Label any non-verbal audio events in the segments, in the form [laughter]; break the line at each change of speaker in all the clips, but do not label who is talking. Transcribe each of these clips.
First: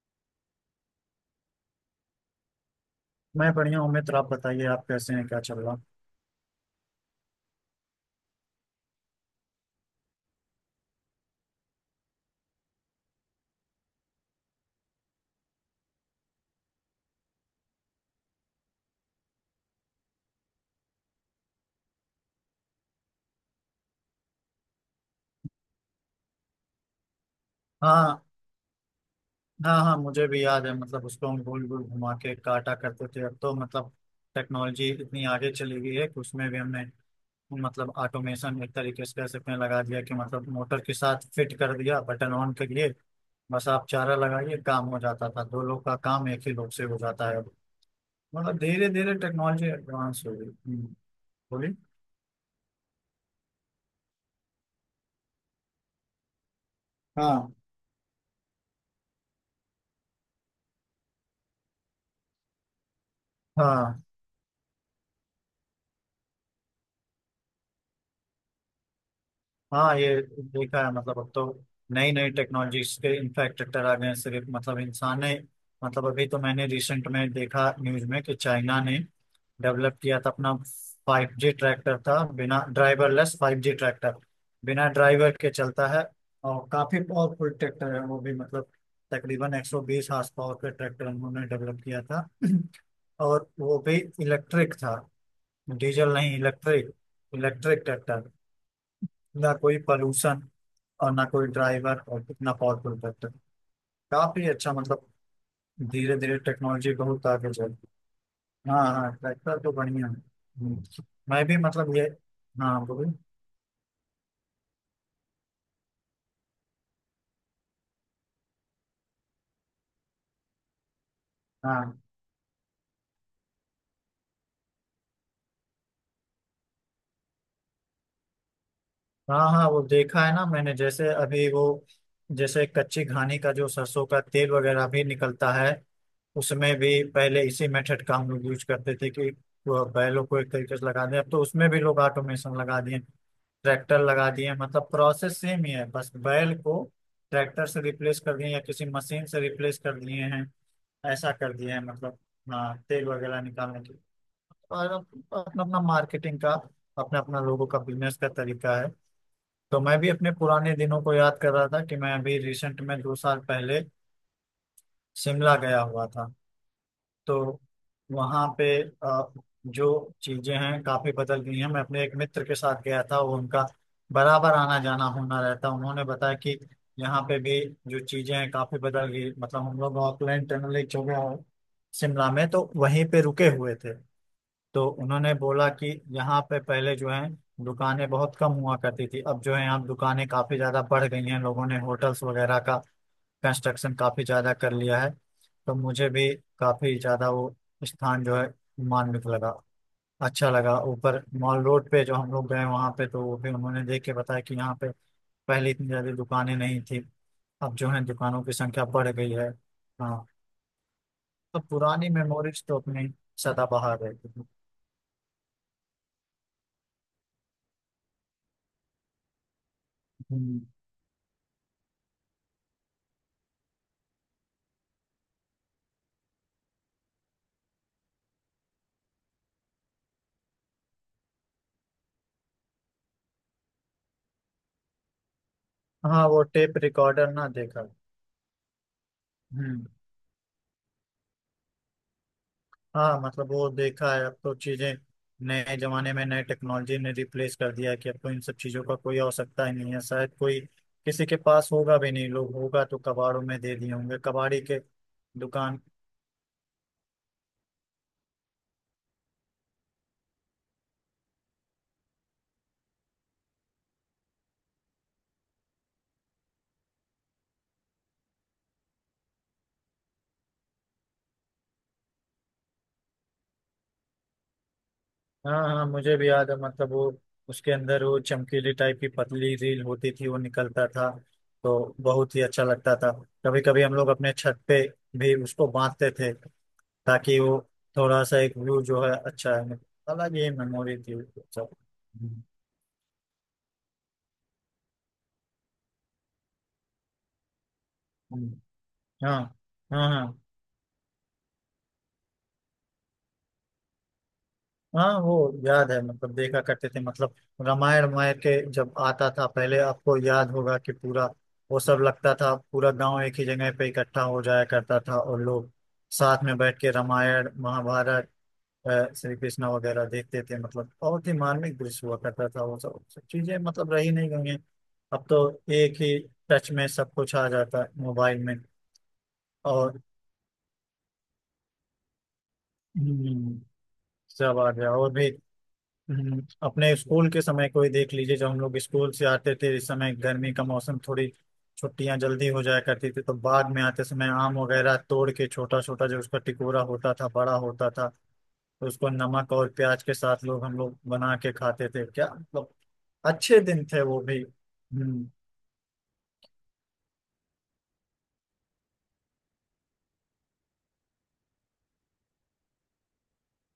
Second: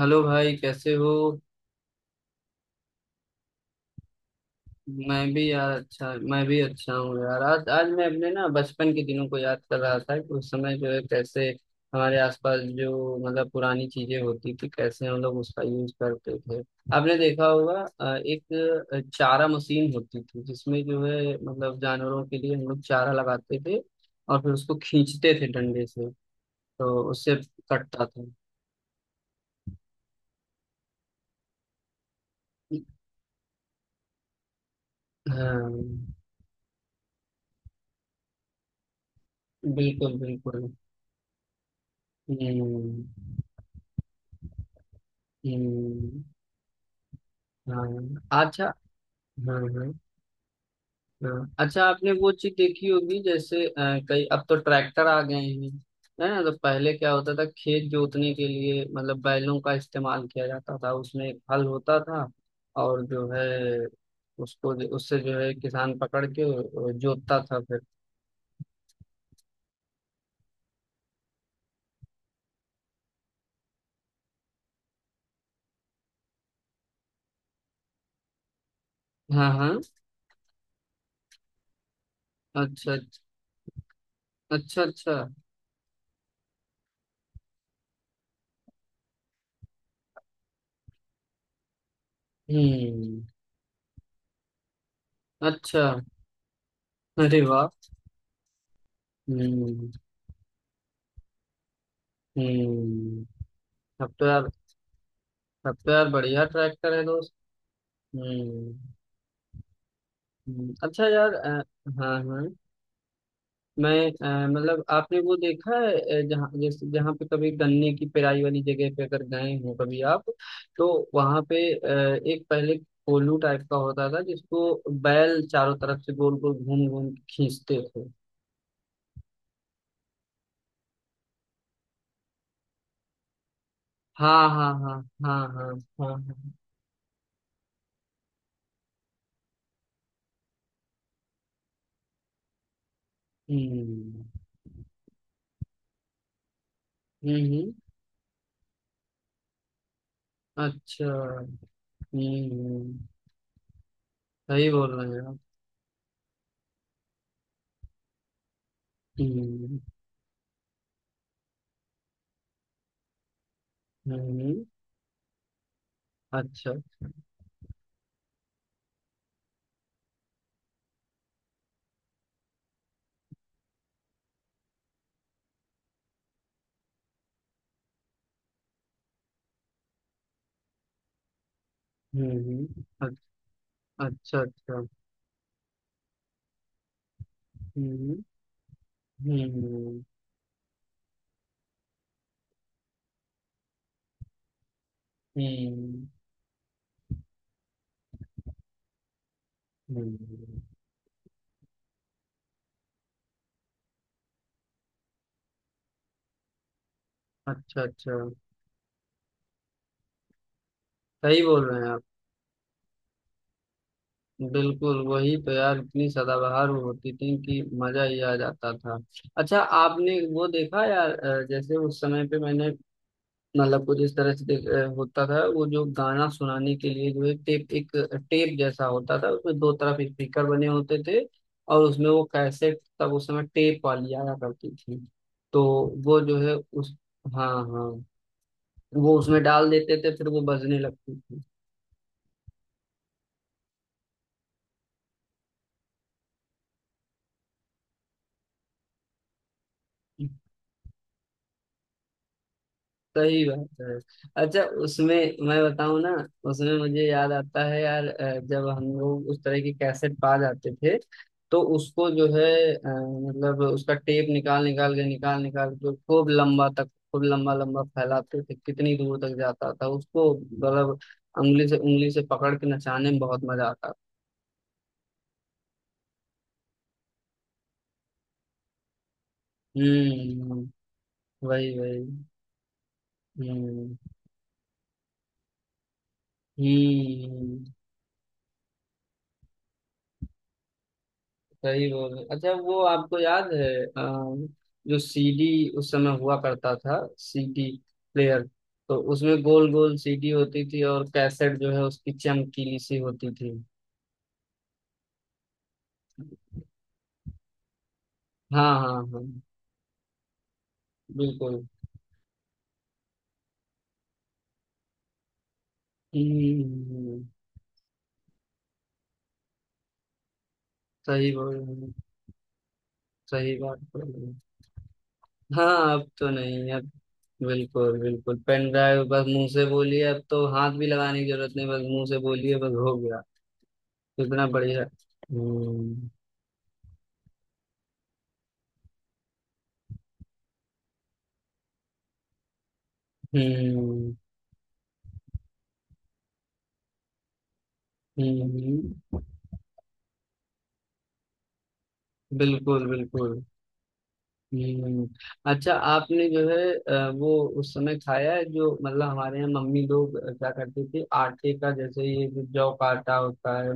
Hello भाई, कैसे हो?
मैं बढ़िया हूँ मित्र। आप बताइए, आप कैसे
मैं
हैं? क्या
भी
चल
यार,
रहा?
अच्छा, मैं भी अच्छा हूँ यार। आज आज मैं अपने ना बचपन के दिनों को याद कर रहा था, कि उस समय जो है कैसे हमारे आसपास जो मतलब पुरानी चीजें होती थी, कैसे हम लोग उसका यूज करते थे। आपने देखा होगा, एक चारा मशीन होती थी जिसमें जो है मतलब जानवरों के लिए हम लोग चारा लगाते थे, और फिर उसको खींचते थे डंडे से। तो उससे कटता
हाँ
था।
हाँ हाँ, मुझे भी याद है। मतलब उसको हम गोल गोल घुमा के काटा करते थे। अब तो मतलब टेक्नोलॉजी इतनी आगे चली
हाँ।
गई है कि उसमें भी हमने मतलब ऑटोमेशन एक तरीके से कह सकते हैं लगा दिया कि
बिल्कुल
मतलब
बिल्कुल।
मोटर के साथ फिट कर दिया, बटन ऑन करिए,
हम्म।
बस आप चारा लगाइए, काम हो जाता था। दो लोग का
हम्म।
काम एक ही लोग से हो जाता है।
हाँ।
मतलब
अच्छा।
धीरे धीरे
हाँ
टेक्नोलॉजी
हाँ
एडवांस हो गई।
हाँ।
बोलिए।
अच्छा, आपने वो चीज देखी होगी, जैसे कई अब तो ट्रैक्टर आ गए हैं, है ना? तो पहले क्या होता था,
हाँ
खेत जोतने के लिए मतलब बैलों का इस्तेमाल किया जाता था, उसमें एक हल होता था। और जो है
हाँ
उसको उससे जो है किसान पकड़ के जोतता था फिर।
हाँ, ये देखा है। मतलब अब तो नई नई टेक्नोलॉजीज के इनफैक्ट ट्रैक्टर आ गए हैं। सिर्फ मतलब इंसान ने मतलब अभी तो मैंने रिसेंट में देखा न्यूज में कि चाइना ने
हाँ हाँ।
डेवलप किया था अपना फाइव जी ट्रैक्टर, था बिना
अच्छा अच्छा।
Driverless five G tractor.
अच्छा
बिना
अच्छा।
ड्राइवर के चलता है और काफी पावरफुल ट्रैक्टर है वो भी। मतलब तकरीबन 120 हॉर्स पावर का ट्रैक्टर उन्होंने डेवलप किया था
हम्म।
[clears throat] और वो भी इलेक्ट्रिक था।
अच्छा।
डीजल नहीं, इलेक्ट्रिक।
अरे वाह।
Electric tractor. ना कोई
हम्म।
पॉल्यूशन और ना कोई ड्राइवर, और कितना पावरफुल
हम्म।
ट्रैक्टर।
अब तो यार,
काफी अच्छा मतलब।
अब तो यार
धीरे धीरे
बढ़िया
टेक्नोलॉजी
ट्रैक्टर है
बहुत
दोस्त।
आगे चल। हाँ
हम्म।
हाँ, ट्रैक्टर तो बढ़िया है। हम्म।
अच्छा यार,
मैं भी मतलब ये।
हाँ हाँ।
हाँ बोलिए।
मैं, मतलब आपने वो देखा है, जहाँ जैसे जहाँ पे कभी गन्ने की पेराई वाली जगह पे अगर गए हो कभी आप, तो वहाँ पे
हाँ
एक पहले कोल्हू टाइप का होता था जिसको बैल चारों तरफ से गोल गोल घूम घूम के खींचते थे।
हाँ हाँ, वो देखा है ना मैंने, जैसे अभी वो जैसे कच्ची घानी का जो सरसों का
हाँ
तेल
हाँ
वगैरह
हाँ
भी
हाँ।
निकलता है,
हाँ हाँ हाँ।
उसमें भी पहले इसी मेथड का हम लोग यूज करते थे कि वो बैलों को एक तरीके से लगा दें। अब तो उसमें भी लोग ऑटोमेशन लगा दिए, ट्रैक्टर
हम्म।
लगा दिए। मतलब प्रोसेस सेम ही है, बस बैल को
हम्म।
ट्रैक्टर
हम्म।
से रिप्लेस कर दिए या किसी मशीन से रिप्लेस कर दिए हैं।
अच्छा।
ऐसा कर दिए हैं मतलब।
हम्म।
हाँ,
हम्म।
तेल वगैरह निकालने के लिए।
सही
और
बोल रहे हैं आप।
अपना अपना मार्केटिंग का, अपना अपना लोगों का बिजनेस का तरीका है।
हम्म।
तो मैं भी अपने पुराने दिनों को याद कर रहा था कि मैं अभी रिसेंट में दो साल पहले
हम्म। हम्म।
शिमला गया हुआ था।
अच्छा।
तो वहाँ पे जो चीजें हैं काफी बदल गई हैं। मैं अपने एक मित्र के साथ गया था, वो उनका बराबर आना जाना होना रहता। उन्होंने बताया कि यहाँ पे भी जो चीजें हैं काफी बदल गई। मतलब हम लोग ऑकलैंड टनल एक जगह है शिमला में,
हम्म।
तो वहीं पे रुके हुए थे।
अच्छा अच्छा।
तो उन्होंने बोला कि यहाँ पे पहले जो है दुकानें
हम्म।
बहुत कम हुआ करती थी।
हम्म।
अब जो है यहाँ दुकानें काफी ज्यादा बढ़ गई हैं। लोगों ने होटल्स वगैरह का कंस्ट्रक्शन काफी ज्यादा कर लिया है। तो
हम्म।
मुझे भी काफी ज्यादा वो स्थान जो है मार्मिक लगा,
हम्म, हम्म,
अच्छा
हम्म,
लगा। ऊपर मॉल रोड पे जो हम लोग गए वहां पे, तो वो भी उन्होंने देख के बताया कि यहाँ पे पहले इतनी ज्यादा दुकानें नहीं थी, अब
अच्छा
जो है
अच्छा।
दुकानों की संख्या बढ़ गई है। हाँ,
सही
तो
बोल रहे हैं आप।
पुरानी मेमोरीज तो अपनी सदाबहार है।
बिल्कुल, वही तो यार, इतनी सदाबहार वो होती थी कि मजा ही आ जाता था। अच्छा, आपने वो
हम्म।
देखा यार, जैसे उस समय पे मैंने मतलब कुछ इस तरह से होता था वो, जो गाना सुनाने के लिए जो है टेप, एक टेप जैसा होता था, उसमें दो तरफ स्पीकर बने होते थे। और उसमें वो कैसेट, तब उस समय टेप वाली आया करती थी। तो वो
हाँ,
जो
वो
है
टेप
उस,
रिकॉर्डर ना
हाँ
देखा।
हाँ, वो उसमें डाल
हम्म।
देते थे फिर वो बजने लगती थी।
हाँ मतलब वो देखा है। अब तो चीजें नए जमाने में नए टेक्नोलॉजी ने रिप्लेस कर दिया है कि अब तो इन सब चीजों का कोई आवश्यकता ही नहीं है। शायद कोई किसी के पास होगा भी नहीं, लोग होगा तो कबाड़ों
सही
में दे
बात
दिए
है।
होंगे कबाड़ी
अच्छा,
के
उसमें, मैं
दुकान।
बताऊं ना, उसमें मुझे याद आता है यार, जब हम लोग उस तरह की कैसेट पा जाते थे, तो उसको जो है मतलब उसका टेप निकाल निकाल के खूब लंबा तक, खूब लंबा लंबा फैलाते थे, कितनी दूर तक जाता था उसको, मतलब उंगली से पकड़ के नचाने में बहुत मजा आता था।
हाँ हाँ, मुझे भी याद है। मतलब वो उसके अंदर वो चमकीली टाइप की पतली रील होती थी, वो
हम्म।
निकलता था।
वही
तो
वही।
बहुत ही अच्छा लगता था। कभी कभी हम
हम्म।
लोग अपने छत पे भी उसको बांधते थे, ताकि वो
हम्म।
थोड़ा सा एक व्यू जो है अच्छा है। मतलब अलग ही मेमोरी थी वो सब।
सही बोल रहे। अच्छा, वो आपको याद है, जो सीडी उस समय हुआ करता था, सीडी प्लेयर?
हम्म।
तो
हाँ
उसमें गोल गोल
हाँ
सीडी
हाँ
होती थी, और कैसेट जो है उसकी चमकीली सी होती थी।
हाँ, वो याद है। मतलब देखा करते थे। मतलब रामायण, रामायण के
हाँ हाँ
जब
हाँ।
आता था पहले, आपको याद होगा कि पूरा
बिल्कुल।
वो सब लगता था। पूरा गांव एक ही जगह पे इकट्ठा हो जाया करता था, और लोग साथ में बैठ के
हम्म।
रामायण, महाभारत, श्री कृष्णा वगैरह देखते थे। मतलब बहुत
सही
ही
बोल रहे
मार्मिक
हैं,
दृश्य हुआ करता था वो सब। सब
सही
चीजें
बात
मतलब
बोल
रही
रहे
नहीं
हैं।
गई हैं। अब तो
हाँ,
एक
अब
ही
तो
टच
नहीं।
में
अब
सब कुछ आ जाता है
बिल्कुल बिल्कुल,
मोबाइल में।
पेन ड्राइव, बस मुंह से
और
बोलिए, अब तो हाथ भी लगाने की जरूरत नहीं, बस मुंह से बोलिए, बस हो गया।
हम्म,
इतना
सब आ
बढ़िया।
गया और भी।
हम्म।
अपने स्कूल के समय को ही देख लीजिए। जब हम लोग स्कूल से आते थे इस समय गर्मी का मौसम, थोड़ी छुट्टियां जल्दी हो जाया करती थी। तो बाद में आते
हम्म।
समय आम वगैरह तोड़ के, छोटा छोटा जो उसका टिकोरा होता था, बड़ा होता था, तो उसको
हम्म।
नमक और प्याज के साथ लोग हम लोग बना के खाते थे। क्या मतलब,
बिल्कुल बिल्कुल।
अच्छे दिन थे वो भी।
हम्म।
हम्म।
अच्छा, आपने जो है वो उस समय खाया है, जो मतलब हमारे यहाँ मम्मी लोग क्या करती थी, आटे का, जैसे ये जो जौ का आटा होता है,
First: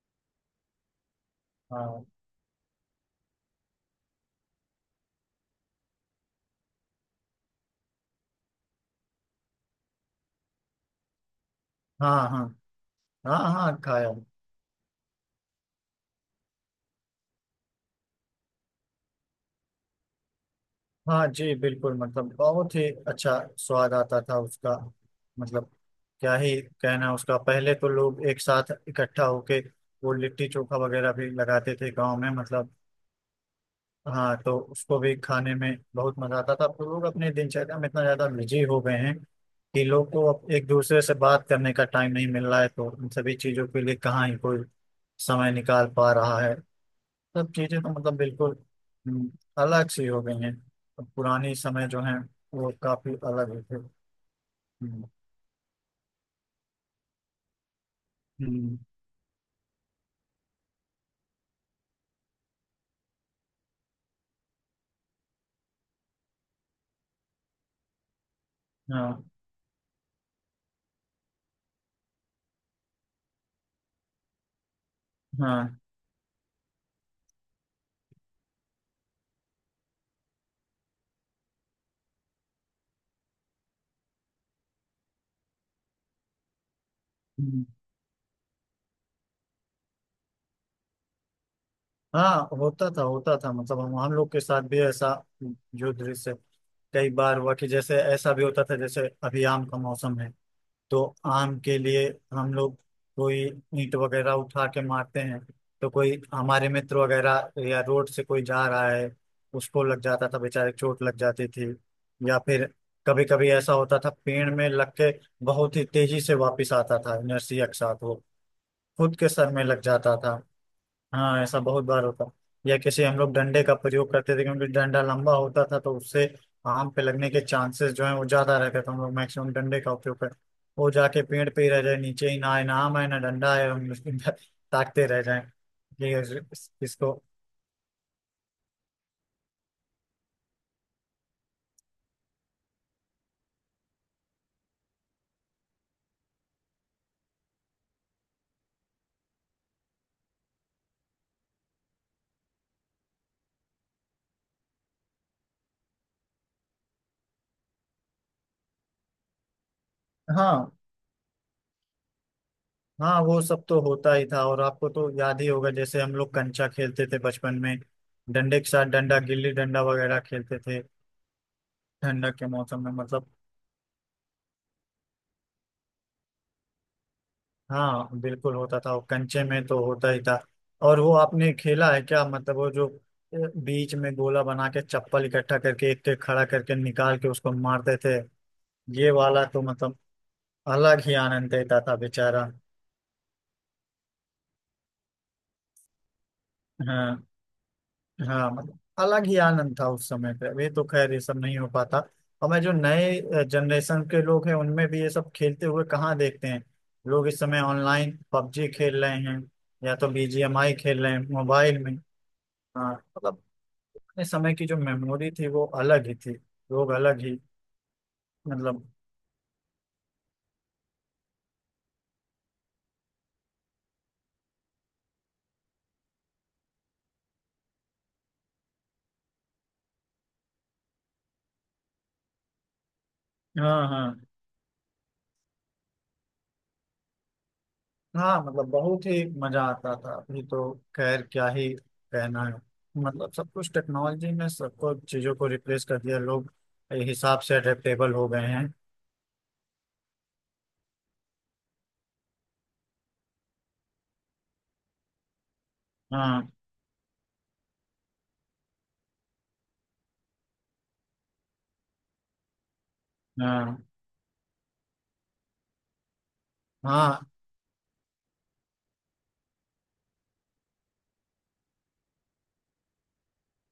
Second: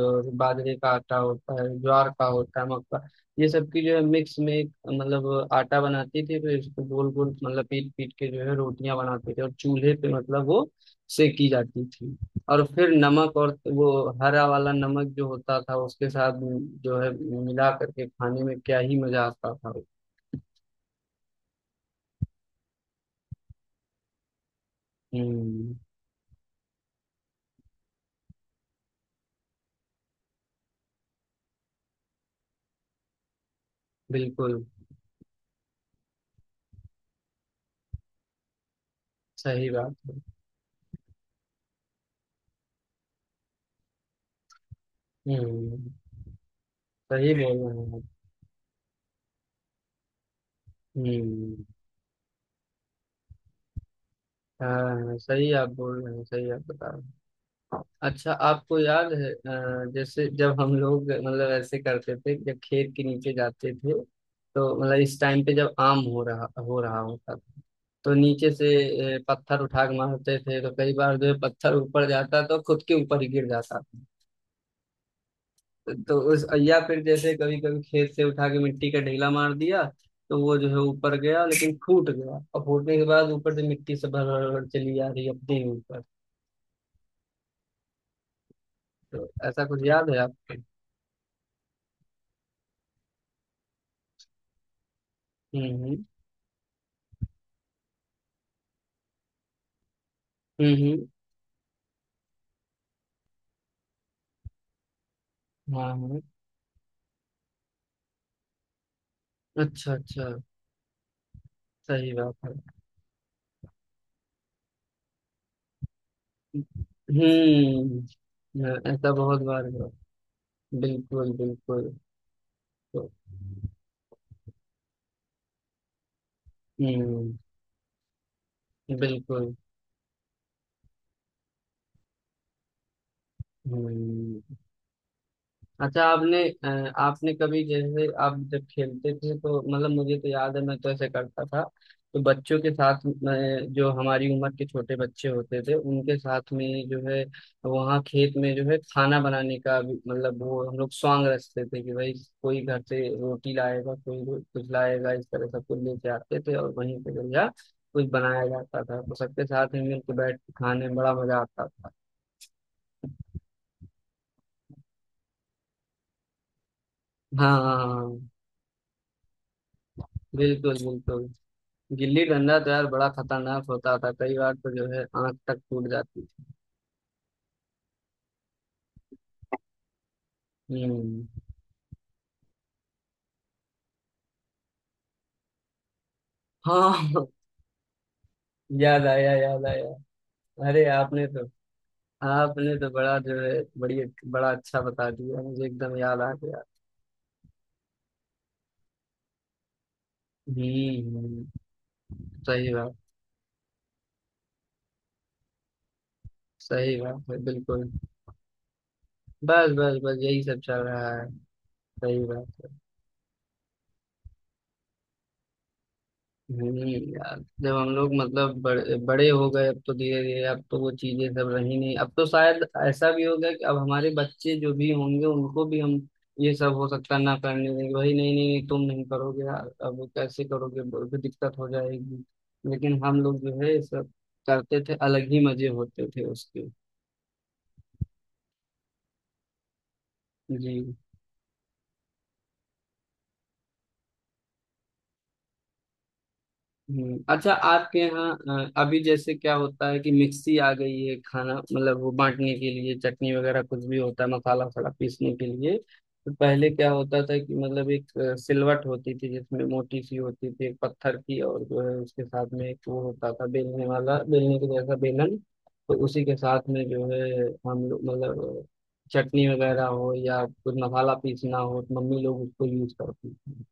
और बाजरे का आटा होता है,
हाँ
ज्वार का होता है, मक्का, ये सब की जो है मिक्स में, एक, मतलब आटा बनाती थी, फिर इसको गोल गोल, मतलब पीट पीट के जो है रोटियां बनाते थे, और चूल्हे पे मतलब वो सेकी जाती थी।
हाँ हाँ
और फिर नमक
हाँ,
और
हाँ
वो
खाया।
हरा वाला नमक जो होता था उसके साथ जो है मिला करके खाने में क्या ही मजा आता था।
हाँ जी बिल्कुल। मतलब बहुत ही अच्छा स्वाद आता था उसका। मतलब
हम्म।
क्या ही कहना उसका। पहले तो लोग एक साथ इकट्ठा होके वो लिट्टी चोखा वगैरह भी लगाते थे गांव में मतलब। हाँ,
बिल्कुल।
तो उसको भी खाने में बहुत मजा आता था। अब तो लोग अपने दिनचर्या में इतना ज्यादा बिजी हो गए हैं
सही
कि
बात
लोग
है।
को अब एक दूसरे से बात करने का टाइम नहीं मिल रहा है। तो इन सभी चीजों के लिए कहाँ ही कोई समय निकाल
हम्म।
पा रहा है।
सही
सब
बोल
चीजें
रहे
तो
हैं आप।
मतलब बिल्कुल हम्म, अलग सी हो गई हैं। अब पुरानी
हम्म।
समय जो है वो काफी अलग होते। हम्म।
हाँ, सही आप बोल रहे हैं, सही आप बता रहे हैं। अच्छा, आपको
हम्म,
याद है, जैसे जब हम लोग मतलब ऐसे करते थे, जब खेत के नीचे जाते थे, तो मतलब इस टाइम पे जब आम हो रहा होता था, तो नीचे से
हाँ
पत्थर उठा के मारते थे, तो कई बार जो है पत्थर ऊपर जाता तो खुद के ऊपर ही गिर जाता।
हाँ।
तो उस, या फिर जैसे कभी कभी खेत से उठा के मिट्टी का ढेला मार दिया, तो वो जो है ऊपर गया लेकिन फूट गया, और फूटने के बाद ऊपर से मिट्टी से भर भर भर चली आ रही है अपने ही ऊपर।
हम्म।
तो ऐसा कुछ याद है आपको?
हाँ होता था होता था। मतलब हम लोग के साथ भी ऐसा जो
हम्म।
दृश्य कई बार हुआ, कि जैसे ऐसा भी होता था, जैसे अभी आम का मौसम है
हम्म।
तो
हम्म।
आम के लिए हम लोग कोई ईंट वगैरह उठा के मारते हैं। तो
हाँ हाँ।
कोई हमारे मित्र वगैरह या रोड से कोई जा रहा है, उसको
अच्छा
लग
अच्छा।
जाता था, बेचारे चोट लग जाती थी।
सही बात
या
है।
फिर कभी कभी ऐसा होता था, पेड़ में लग के बहुत ही तेजी से वापस आता था इनर्शिया के साथ वो,
हम्म। हाँ, ऐसा
खुद के
बहुत
सर में
बार
लग
हुआ।
जाता था।
बिल्कुल
हाँ ऐसा बहुत
बिल्कुल।
बार होता। या किसी
तो
हम लोग डंडे का प्रयोग करते थे, क्योंकि डंडा लंबा होता था, तो उससे आम पे लगने
हम्म।
के चांसेस जो है वो ज्यादा रहते थे। हम लोग मैक्सिमम
बिल्कुल।
डंडे का उपयोग करते, वो जाके पेड़ पे ही रह जाए, नीचे ही ना आए, ना आम आए, ना डंडा आए, हम [laughs] उसको
हम्म।
ताकते रह जाए।
अच्छा,
इसको।
आपने कभी, जैसे आप जब खेलते थे, तो मतलब मुझे तो याद है, मैं तो ऐसे करता था, तो बच्चों के साथ में जो हमारी उम्र के छोटे बच्चे होते थे उनके साथ में जो है वहाँ खेत में जो है खाना बनाने का भी, मतलब वो हम लोग सॉन्ग रचते थे कि भाई, कोई घर से रोटी लाएगा, कोई कुछ लाएगा, इस तरह सब कुछ लेके आते थे, और वहीं पे जो है कुछ बनाया जाता था, तो सबके साथ में मिलकर बैठ के
हाँ
खाने में बड़ा मजा आता था।
हाँ, वो सब तो होता ही था। और आपको तो याद ही होगा, जैसे हम लोग कंचा खेलते थे
हाँ
बचपन
हाँ
में,
हाँ हाँ,
डंडे के साथ डंडा, गिल्ली डंडा वगैरह खेलते
बिल्कुल
थे।
बिल्कुल। गिल्ली
ठंडक के
डंडा तो
मौसम
यार
में
बड़ा
मतलब।
खतरनाक होता था, कई बार तो जो है आंख तक टूट जाती थी।
हाँ बिल्कुल होता था वो, कंचे में तो होता ही था। और वो
हम्म।
आपने खेला है क्या, मतलब वो जो बीच में गोला बना के, चप्पल इकट्ठा करके एक एक खड़ा करके निकाल
हाँ।
के उसको मारते थे।
[laughs] याद
ये
आया
वाला तो
याद आया।
मतलब
अरे,
अलग ही
आपने तो
आनंद देता था बेचारा।
आपने तो बड़ा जो है, बड़ी, बड़ा अच्छा बता दिया मुझे, एकदम याद आ गया।
हाँ हाँ, मतलब अलग ही आनंद था उस समय पे। अभी तो खैर
हम्म।
ये सब नहीं हो पाता। और मैं,
सही
जो
बात
नए जनरेशन के लोग हैं उनमें भी ये सब खेलते हुए कहाँ देखते हैं।
सही बात
लोग
है
इस समय
बिल्कुल।
ऑनलाइन पबजी खेल रहे हैं,
बस
या
बस
तो
बस, यही सब
बीजीएमआई
चल
खेल
रहा
रहे हैं
है।
मोबाइल में।
सही बात है।
हाँ मतलब अपने समय की जो मेमोरी थी वो अलग ही थी। लोग
नहीं
अलग
यार,
ही
जब हम लोग मतलब
मतलब।
बड़े बड़े हो गए, अब तो धीरे धीरे, अब तो वो चीजें सब रही नहीं, अब तो शायद ऐसा भी हो गया कि अब हमारे बच्चे जो भी होंगे उनको भी हम ये सब हो सकता है ना करने देंगे, भाई नहीं नहीं नहीं तुम नहीं करोगे यार, अब कैसे करोगे, बहुत दिक्कत हो जाएगी। लेकिन हम लोग जो है ये
हाँ
सब
हाँ
करते थे, अलग ही मजे होते थे उसके।
हाँ, मतलब बहुत ही मजा आता था। अभी तो
जी।
खैर क्या ही कहना है। मतलब सब कुछ टेक्नोलॉजी में सबको, चीजों को रिप्लेस कर दिया। लोग हिसाब
अच्छा,
से
आपके
अडेप्टेबल हो
यहाँ
गए हैं।
अभी जैसे क्या होता है कि मिक्सी आ गई है, खाना मतलब वो बांटने के लिए, चटनी वगैरह कुछ भी होता है, मसाला वसाला पीसने के लिए। तो
हाँ
पहले क्या होता था कि मतलब एक सिलवट होती थी जिसमें मोटी सी होती थी एक पत्थर की, और जो है उसके साथ में एक वो होता था
हाँ
बेलने वाला, बेलने के जैसा बेलन। तो उसी के साथ में जो
हाँ
है हम लोग मतलब चटनी वगैरह हो या कुछ मसाला पीसना हो, तो मम्मी लोग उसको यूज करती थी।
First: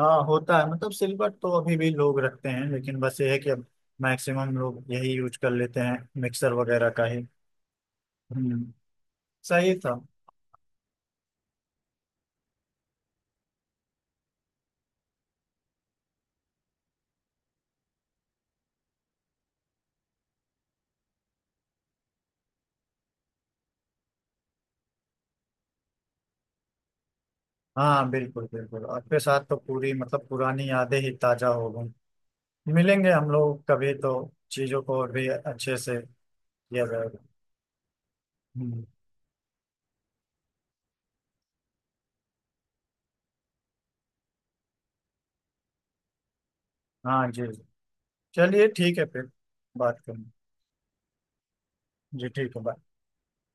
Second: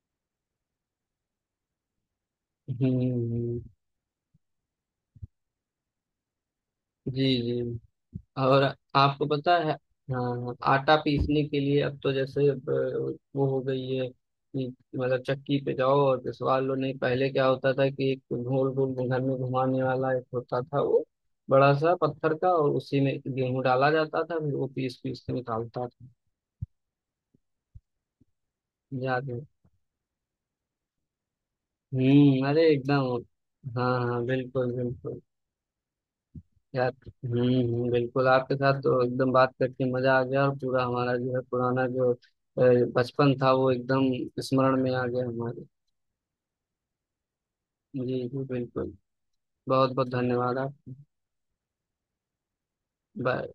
हाँ, होता है। मतलब सिल्वर तो अभी भी लोग रखते हैं,
हम्म।
लेकिन बस ये है कि अब मैक्सिमम लोग यही यूज कर लेते हैं, मिक्सर वगैरह का
जी
ही।
जी। और
हम्म।
आपको पता है,
सही था।
हाँ, आटा पीसने के लिए अब तो, जैसे अब, वो हो गई है कि मतलब चक्की पे जाओ और पिसवा लो। नहीं, पहले क्या होता था कि एक गोल गोल घर में घुमाने वाला एक होता था वो, बड़ा सा पत्थर का, और उसी में गेहूं डाला जाता था, फिर वो पीस पीस के निकालता था।
हाँ बिल्कुल बिल्कुल, आपके
याद है?
साथ तो पूरी मतलब पुरानी यादें ही ताजा हो गई।
हम्म। अरे
मिलेंगे हम लोग
एकदम।
कभी,
हाँ
तो
हाँ, बिल्कुल
चीजों को और
बिल्कुल
भी अच्छे से किया
यार।
जाएगा।
हम्म। बिल्कुल, आपके साथ
हम्म,
तो एकदम बात करके मजा आ गया, और पूरा हमारा जो है पुराना जो बचपन था, वो एकदम स्मरण में आ गया हमारे।
हाँ जी।
जी जी।
चलिए
बिल्कुल।
ठीक है फिर।
बहुत
बात
बहुत
करेंगे।
धन्यवाद आप।
जी ठीक है, बाय।
बाय।